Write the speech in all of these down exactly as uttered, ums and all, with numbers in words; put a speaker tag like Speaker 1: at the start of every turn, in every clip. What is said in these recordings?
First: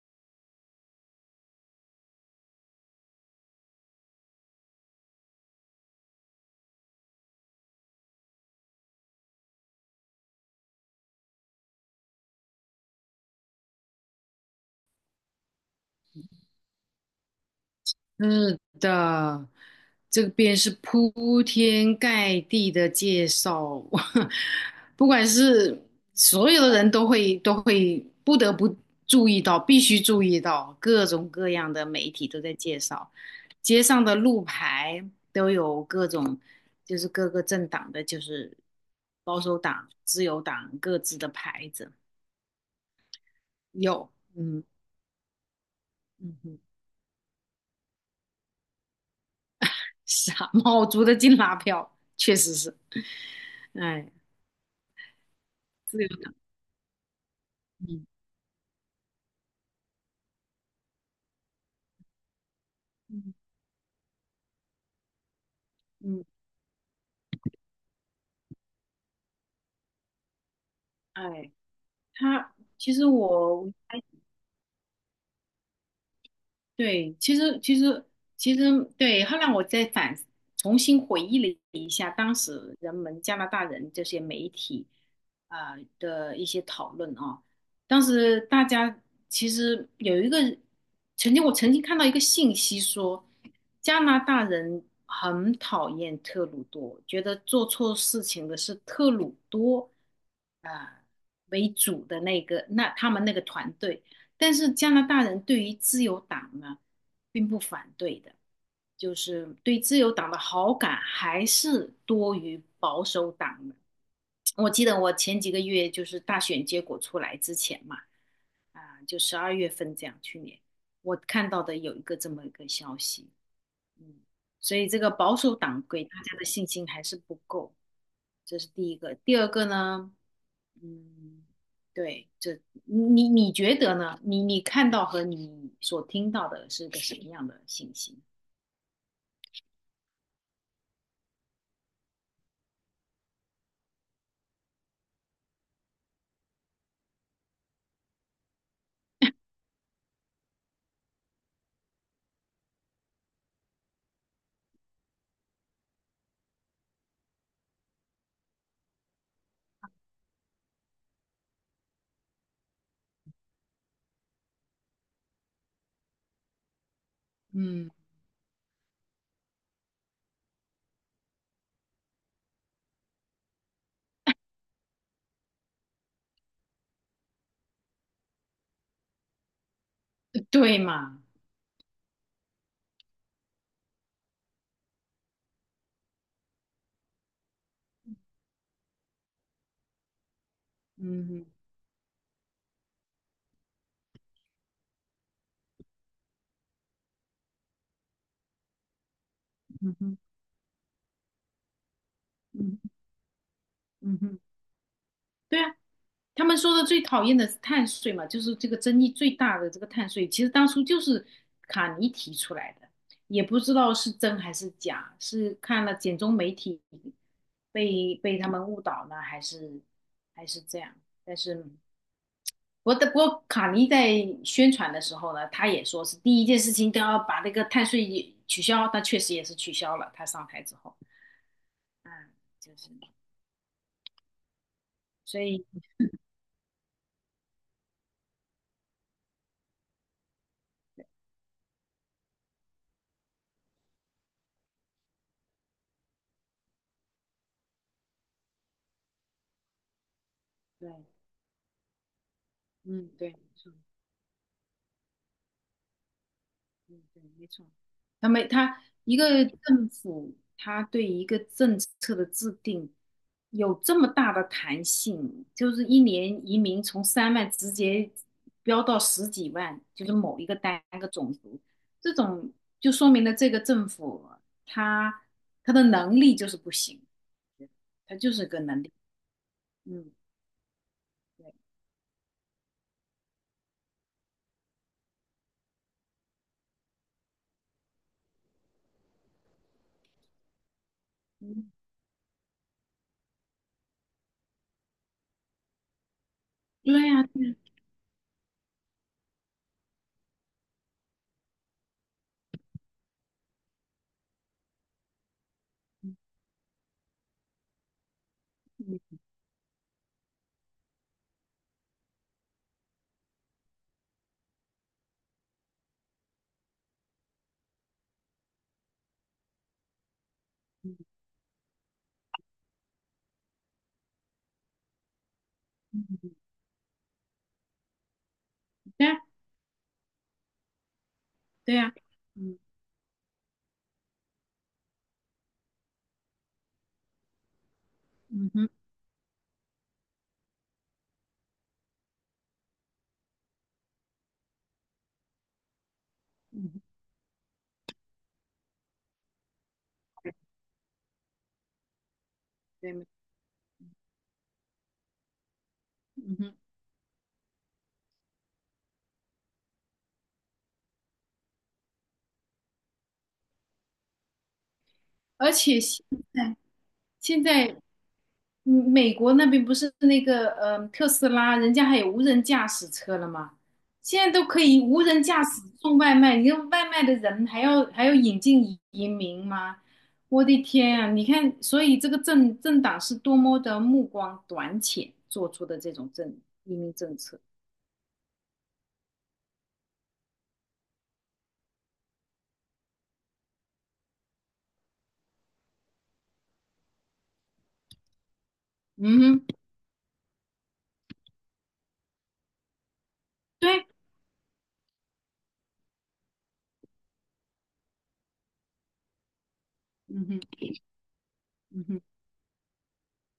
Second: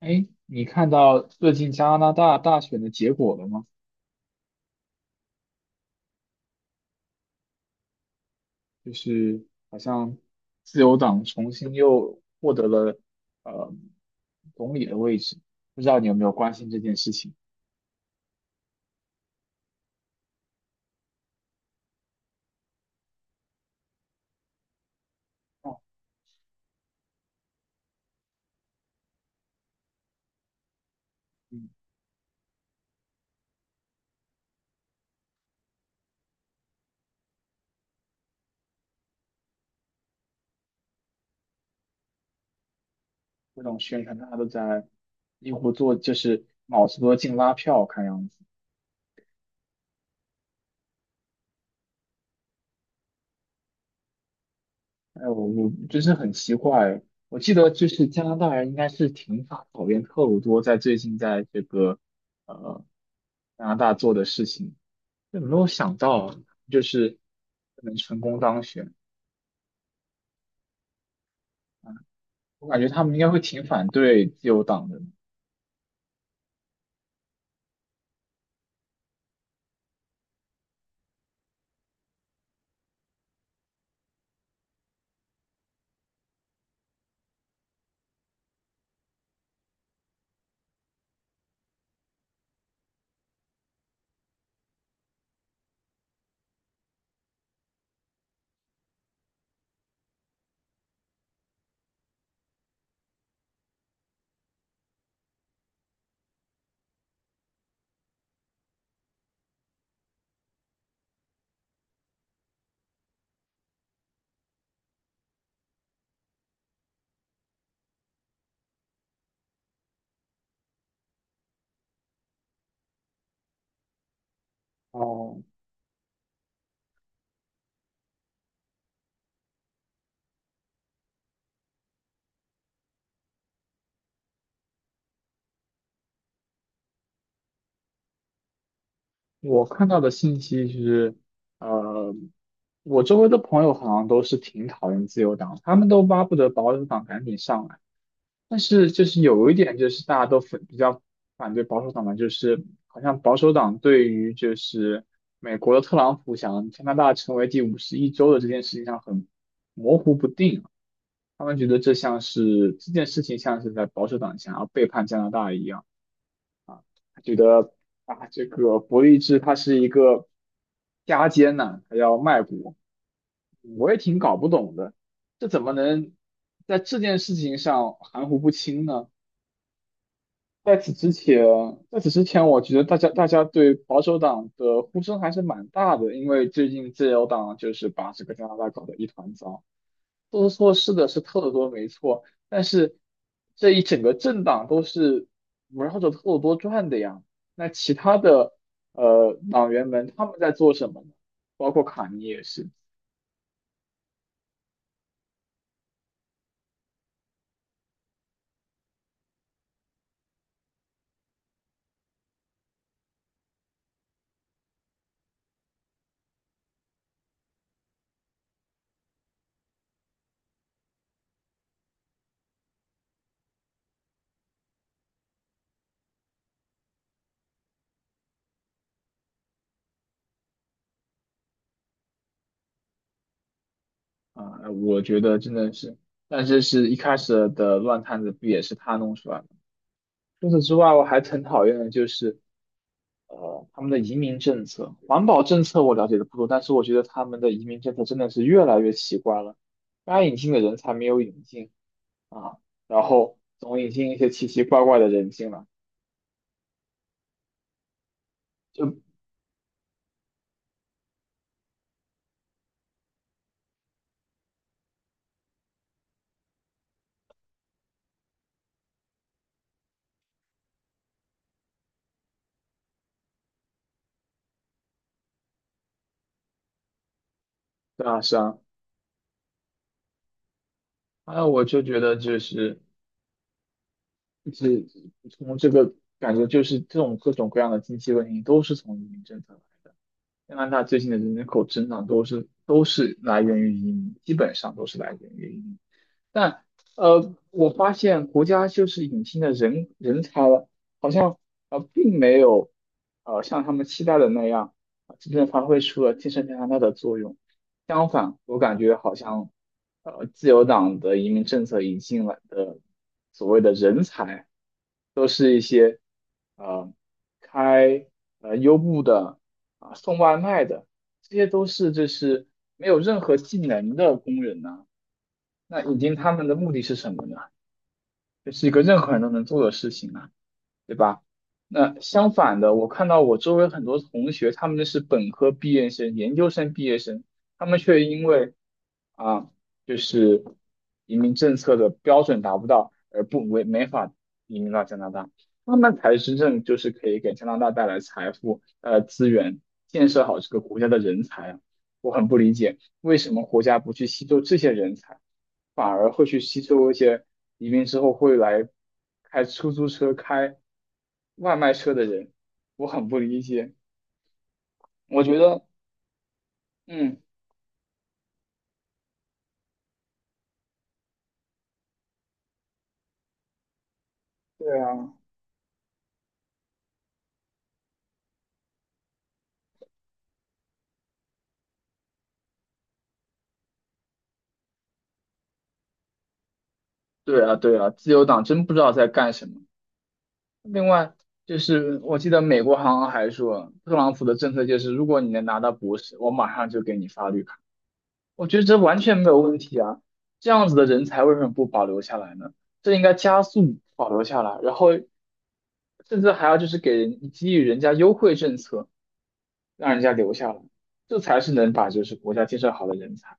Speaker 1: 哎，你看到最近加拿大大选的结果了吗？就是好像自由党重新又获得了呃总理的位置，不知道你有没有关心这件事情？
Speaker 2: 是的，这边是铺天盖地的介绍，不管
Speaker 1: 哦。
Speaker 2: 是所有的人都会都会不得不注意到，必须注意到各种各
Speaker 1: 嗯。
Speaker 2: 样的媒体都在介绍，街上的路牌都有各种，就是各个政党的，就是保守党、自由党各自的牌子，
Speaker 1: 各种宣
Speaker 2: 有，
Speaker 1: 传大家都
Speaker 2: 嗯
Speaker 1: 在几乎做，就
Speaker 2: 嗯
Speaker 1: 是
Speaker 2: 哼，
Speaker 1: 卯足了进拉票，看样子。
Speaker 2: 傻帽族 的金拉票，确实是，哎。
Speaker 1: 哎，我我真
Speaker 2: 自由
Speaker 1: 是很
Speaker 2: 的，
Speaker 1: 奇怪，我记得就是
Speaker 2: 嗯
Speaker 1: 加拿大人应该是挺讨讨厌特鲁多在最近在这个呃
Speaker 2: 嗯
Speaker 1: 加拿大做的事情。有没有想
Speaker 2: 嗯，
Speaker 1: 到就是能成功当选？
Speaker 2: 哎，他
Speaker 1: 我感觉
Speaker 2: 其
Speaker 1: 他
Speaker 2: 实
Speaker 1: 们应该会挺
Speaker 2: 我
Speaker 1: 反对自由党的。
Speaker 2: 对，其实其实其实对，后来我再反重新回忆了一下当时人们加拿大人这些媒体啊、的一些讨论啊，当时大家其实有一个曾经我曾经看到一个信息说，加拿大人很讨厌特鲁多，觉得做错事情的是特鲁多啊、为主的那个那他们那个团队。但是加拿大人对于自由党呢，并不反对的，就是对自由党的好感还是多于保守党的。我记得我前几个月就是大选结果出来之前嘛，啊，就十二月份这样，去年我看到的有一个这么一个消息，嗯，所以这个保
Speaker 1: 哦。
Speaker 2: 守党给大家的信心还是不够，这是第一个。第二个呢，嗯，对，这你你觉得呢？你你看到和你所听到的是个什么样的信息？
Speaker 1: 我看到的信息是，呃，我周围的朋友好像都是挺讨厌自由党，他们都巴不得保守党赶紧上来。但是就是有一点，就是大家都反比较反对保守党的，就是好像保守党对于就是美国的特朗普想加拿大成为第五十一州的这件事情上很模糊不定。他们觉得这像是这件事情像是在保守党想要背叛加拿大一样，他觉得
Speaker 2: 嗯
Speaker 1: 啊，这个伯利兹他是一个加奸呐、他要卖国，我也挺搞不懂的，这怎么能在这件事情上含糊不清呢？在
Speaker 2: 对
Speaker 1: 此之
Speaker 2: 嘛？
Speaker 1: 前，在此之前，我觉得大家大家对保守党的呼声还是蛮大的，因为最近自由党就是把这个加拿大搞得一团糟。做错事的是特
Speaker 2: 嗯
Speaker 1: 鲁多没错，但是这一整个政党都是围绕着特鲁多转的呀。那其他的呃党员
Speaker 2: 嗯
Speaker 1: 们
Speaker 2: 哼
Speaker 1: 他们在做什么呢？包括卡尼也是
Speaker 2: 嗯嗯哼对啊，他们说的最讨厌的是碳税嘛，就是这个争议最大的这个碳税，其实当初就是卡尼提出来的，也不知道是真还是假，是看了简中媒体被被他们误导呢，还是还是这样？但是。我的不过卡尼在宣传的时候呢，他也说是第一件事情都要把那个碳税也取消，他确实也是取消了。他上台之后，嗯，就是，
Speaker 1: 啊、呃我觉得
Speaker 2: 所
Speaker 1: 真
Speaker 2: 以，
Speaker 1: 的是，但是是一开始的乱摊子，不也是他弄出来的？除此之外，我还很讨厌的就是呃他们的移民政策、环保政策，我了解的不多，但是我觉得他们的移民政策真的是越来越奇怪了。该引进的人才
Speaker 2: 对，
Speaker 1: 没有引进。啊。然
Speaker 2: 嗯，对，
Speaker 1: 后
Speaker 2: 是
Speaker 1: 总引进一些奇奇怪怪的人进来，
Speaker 2: 嗯，对，没错。他没他
Speaker 1: 就
Speaker 2: 一个政府，他对一个政策的制定有这么大的弹性，就是一年移民从三万直接飙到十几万，就是某一个单个种族，这种就说明了这个政府他他的能力就是不行，
Speaker 1: 对
Speaker 2: 他
Speaker 1: 啊
Speaker 2: 就
Speaker 1: 是
Speaker 2: 是
Speaker 1: 啊，
Speaker 2: 个能力，嗯，
Speaker 1: 还有
Speaker 2: 对，
Speaker 1: 我就觉得就是是从这个感觉就是这种各种各样的经济问题都是从移民政策来的。加拿大最近的人口
Speaker 2: 嗯，
Speaker 1: 增长都是都是来源于移民，基本上都是来源于移民。但
Speaker 2: 对呀，
Speaker 1: 呃，我发现国家就是引进的人人才了，好像呃并没有呃像他们期待的那样，呃真正发挥出了建设加拿大的作用。相反，我感觉好像呃自由党的移民政策引进来的所谓的人才，呃，开呃优步的啊、送外卖的，这些都是就是没有任何技能的工人呢。那引进他们的目的是什么呢？这是一个任
Speaker 2: 对
Speaker 1: 何人
Speaker 2: 呀，
Speaker 1: 都能做的事情啊，对吧？
Speaker 2: 对呀，
Speaker 1: 那相
Speaker 2: 嗯
Speaker 1: 反的，我看到我周围很多同学，他们是本科毕业生、研究生毕业生，他们却因
Speaker 2: 嗯
Speaker 1: 为
Speaker 2: 哼，
Speaker 1: 啊，就是移民政策的标准达不到，而不没没法移民到加拿大。他们才真正
Speaker 2: 嗯
Speaker 1: 就
Speaker 2: 哼，
Speaker 1: 是可以给加拿大带来财富、呃资源、建设好这个国家的人才啊！我很不理解。
Speaker 2: 对，
Speaker 1: 为什么国家不去吸收这些人才，反而会
Speaker 2: 嗯
Speaker 1: 去
Speaker 2: 哼。
Speaker 1: 吸收一些移民之后会来开出租车、开外卖车的人？我很不理解。我觉
Speaker 2: 而
Speaker 1: 得。
Speaker 2: 且现在
Speaker 1: 嗯。
Speaker 2: 现在嗯美国那边不是那个呃特斯拉，人家还有无人驾驶车了吗？现在都可
Speaker 1: 对
Speaker 2: 以无
Speaker 1: 啊，
Speaker 2: 人驾驶送外卖，你看外卖的人还要还要引进移移民吗？我的天啊！你看，所以这个政政党是多么的目光短浅做出的这种政移民政策。
Speaker 1: 对啊，对啊，自由党真不知道在干什么。另外，就是我记得美国好像还说，特朗普的政策就是，如果你能拿到博士，我马上就给你发绿卡。我觉得这完全
Speaker 2: 嗯
Speaker 1: 没有
Speaker 2: 哼，
Speaker 1: 问题啊，这样子的人才为什么不保留下来呢？这应该加速
Speaker 2: 对，
Speaker 1: 保留下来，然后甚至还要就是给人给予人家优惠政策，让人家
Speaker 2: 嗯
Speaker 1: 留
Speaker 2: 哼，
Speaker 1: 下来，这才是能
Speaker 2: 嗯
Speaker 1: 把
Speaker 2: 哼，
Speaker 1: 就是国家建设好的人才。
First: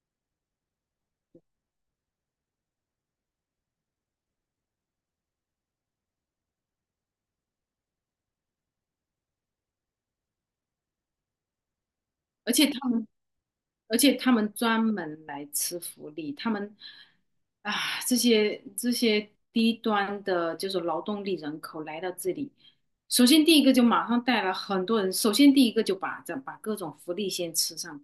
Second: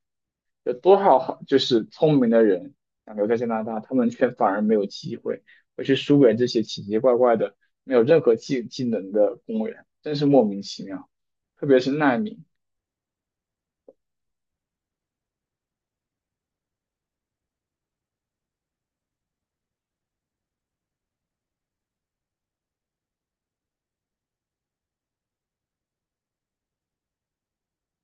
Speaker 1: 有多少好就是聪明的人想留在加拿大，他们却反而没有机会，会去输给这些奇奇怪怪的、没有任何技技能的公务员，真是莫名其妙。特别是难民。
Speaker 2: 而且他们。而且他们专门来吃福利，他们啊，这些这些低端的，就是劳动力人口来到这里，首先第一个就马上带了很多人，首先第一个就把这把各种福利先吃上。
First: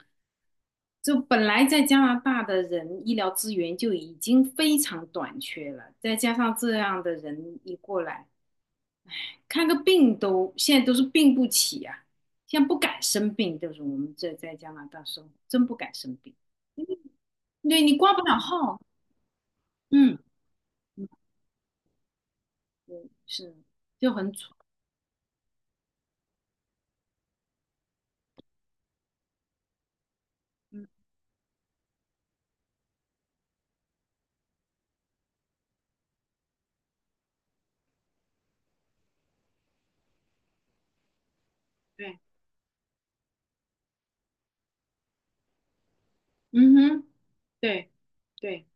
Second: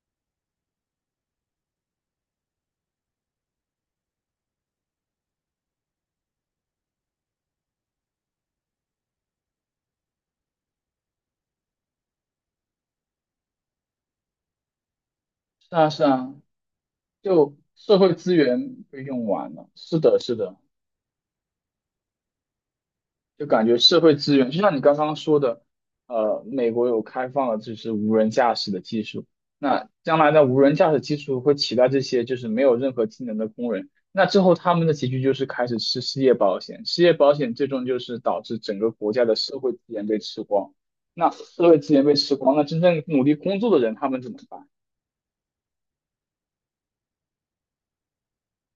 Speaker 2: 就本来在加拿大的人医疗资源就已经非常短缺了，再加上这样的人一过来，看个病都现在都是病不起啊，现在不敢生病，就是我们这在加拿大生活真
Speaker 1: 是
Speaker 2: 不
Speaker 1: 啊，
Speaker 2: 敢
Speaker 1: 是
Speaker 2: 生
Speaker 1: 啊，
Speaker 2: 病。
Speaker 1: 就
Speaker 2: 对你
Speaker 1: 社会
Speaker 2: 挂不
Speaker 1: 资
Speaker 2: 了号，
Speaker 1: 源被用完了。是
Speaker 2: 嗯，
Speaker 1: 的，是的，
Speaker 2: 嗯，对，
Speaker 1: 就
Speaker 2: 是，
Speaker 1: 感觉社
Speaker 2: 就
Speaker 1: 会
Speaker 2: 很
Speaker 1: 资源，
Speaker 2: 蠢，
Speaker 1: 就像你刚刚说的，呃，美国有开放了就是无人驾驶的技术，那将来的无人
Speaker 2: 嗯，
Speaker 1: 驾驶技术会取代这些就是没有任何技能的工人，那之后他们的结局就是开始吃失业保险，失业保险最终就是导致整个国家的社会资源被吃光。那社会资源被
Speaker 2: 对，
Speaker 1: 吃光，那真正努力工作的人他们怎么办？
Speaker 2: 嗯哼，对，对，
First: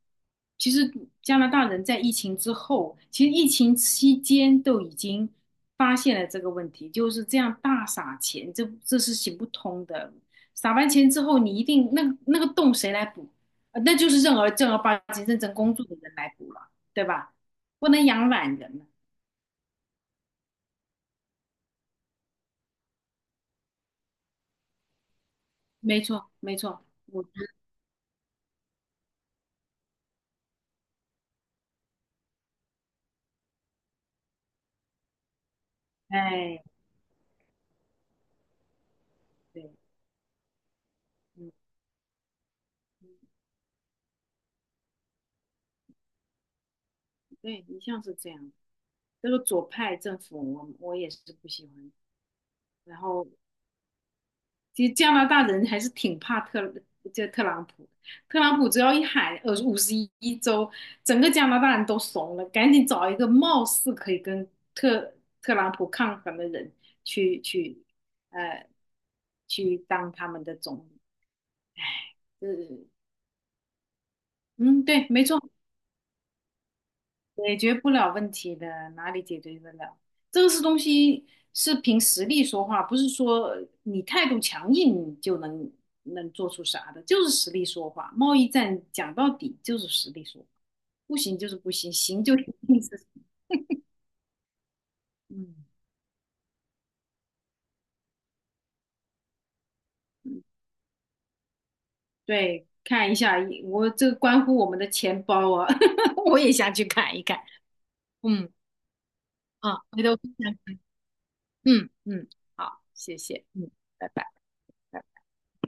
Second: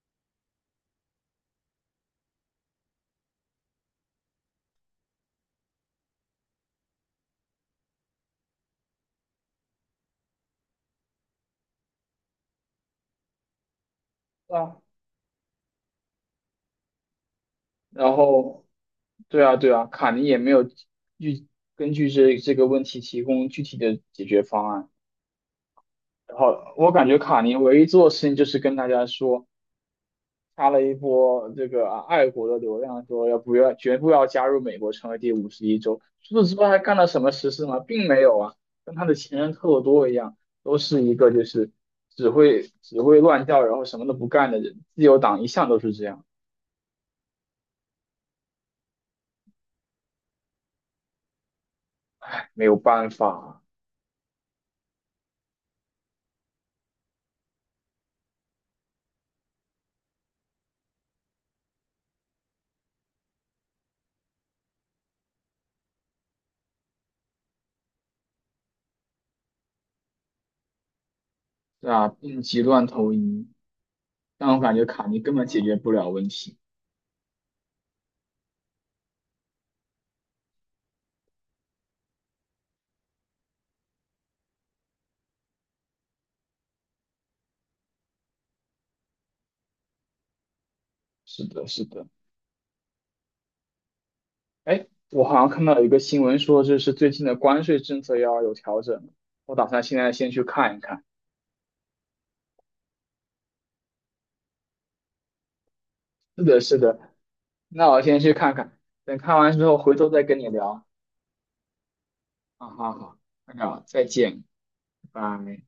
Speaker 2: 其实加拿大人在疫情之后，其实疫情期间都已经发现了这个问题，就是这样大撒钱，这这是行不通的。撒完钱之后，你一定那个那个洞谁来补？呃那就是正儿
Speaker 1: 对
Speaker 2: 正儿
Speaker 1: 吧？
Speaker 2: 八经认真工作的人来补了，对吧？不能
Speaker 1: 然
Speaker 2: 养懒
Speaker 1: 后，
Speaker 2: 人了。
Speaker 1: 对啊，对啊，卡尼也没有具根据这这个问题提供具体的解决方案。
Speaker 2: 没错，
Speaker 1: 然
Speaker 2: 没
Speaker 1: 后
Speaker 2: 错，
Speaker 1: 我感觉
Speaker 2: 我
Speaker 1: 卡尼唯一做的事情就是跟大家说，发了一波这个啊爱国的流量，说要不要绝不要加入美国，成为第五十一州。除此之
Speaker 2: 哎，
Speaker 1: 外还干了什么实事吗？并没有啊，跟他的前任特
Speaker 2: 对。
Speaker 1: 鲁多一样，都是一个就
Speaker 2: 嗯。
Speaker 1: 是只会只会乱叫，然后什么都不干的人。自由党一向都是这样，
Speaker 2: 对，一向是这样。这个左派政府我，我也是不喜欢。
Speaker 1: 没有
Speaker 2: 然
Speaker 1: 办
Speaker 2: 后，
Speaker 1: 法
Speaker 2: 其实加拿大人还是挺怕特这特朗普的特朗普只要一喊呃五十一州，整个加拿大人都怂了，赶紧找一个貌似可以跟特特朗普抗衡的人去去呃去当他们的总理。唉，
Speaker 1: 啊，病
Speaker 2: 呃，
Speaker 1: 急乱投医。但我感
Speaker 2: 嗯，
Speaker 1: 觉卡
Speaker 2: 对，
Speaker 1: 尼
Speaker 2: 没
Speaker 1: 根本
Speaker 2: 错。
Speaker 1: 解决不了问题。
Speaker 2: 解决不了问题的，哪里解决得了？这个是东西是凭实力说话，不是说呃你态度强硬就能能做出啥的，就是实力说话。贸易战讲到底就是实力说话，不行
Speaker 1: 是
Speaker 2: 就是
Speaker 1: 的，
Speaker 2: 不
Speaker 1: 是
Speaker 2: 行，
Speaker 1: 的。
Speaker 2: 行就一定是
Speaker 1: 哎，我好像
Speaker 2: 嗯
Speaker 1: 看到有一个新闻说，就是最近的关税政策要有调整，我打算现在先去
Speaker 2: 嗯，
Speaker 1: 看一看。
Speaker 2: 对。看一下，我这个关乎我们的钱包啊，我
Speaker 1: 是
Speaker 2: 也
Speaker 1: 的，
Speaker 2: 想
Speaker 1: 是
Speaker 2: 去
Speaker 1: 的。
Speaker 2: 看一看。
Speaker 1: 那我先去
Speaker 2: 嗯，
Speaker 1: 看看，等看完之后
Speaker 2: 啊，
Speaker 1: 回
Speaker 2: 回
Speaker 1: 头
Speaker 2: 头
Speaker 1: 再
Speaker 2: 分
Speaker 1: 跟你
Speaker 2: 享
Speaker 1: 聊。
Speaker 2: 嗯嗯
Speaker 1: 啊，
Speaker 2: 好，
Speaker 1: 好好，
Speaker 2: 谢谢。
Speaker 1: 那
Speaker 2: 嗯，
Speaker 1: 个再
Speaker 2: 拜拜。拜
Speaker 1: 见，
Speaker 2: 拜
Speaker 1: 拜拜。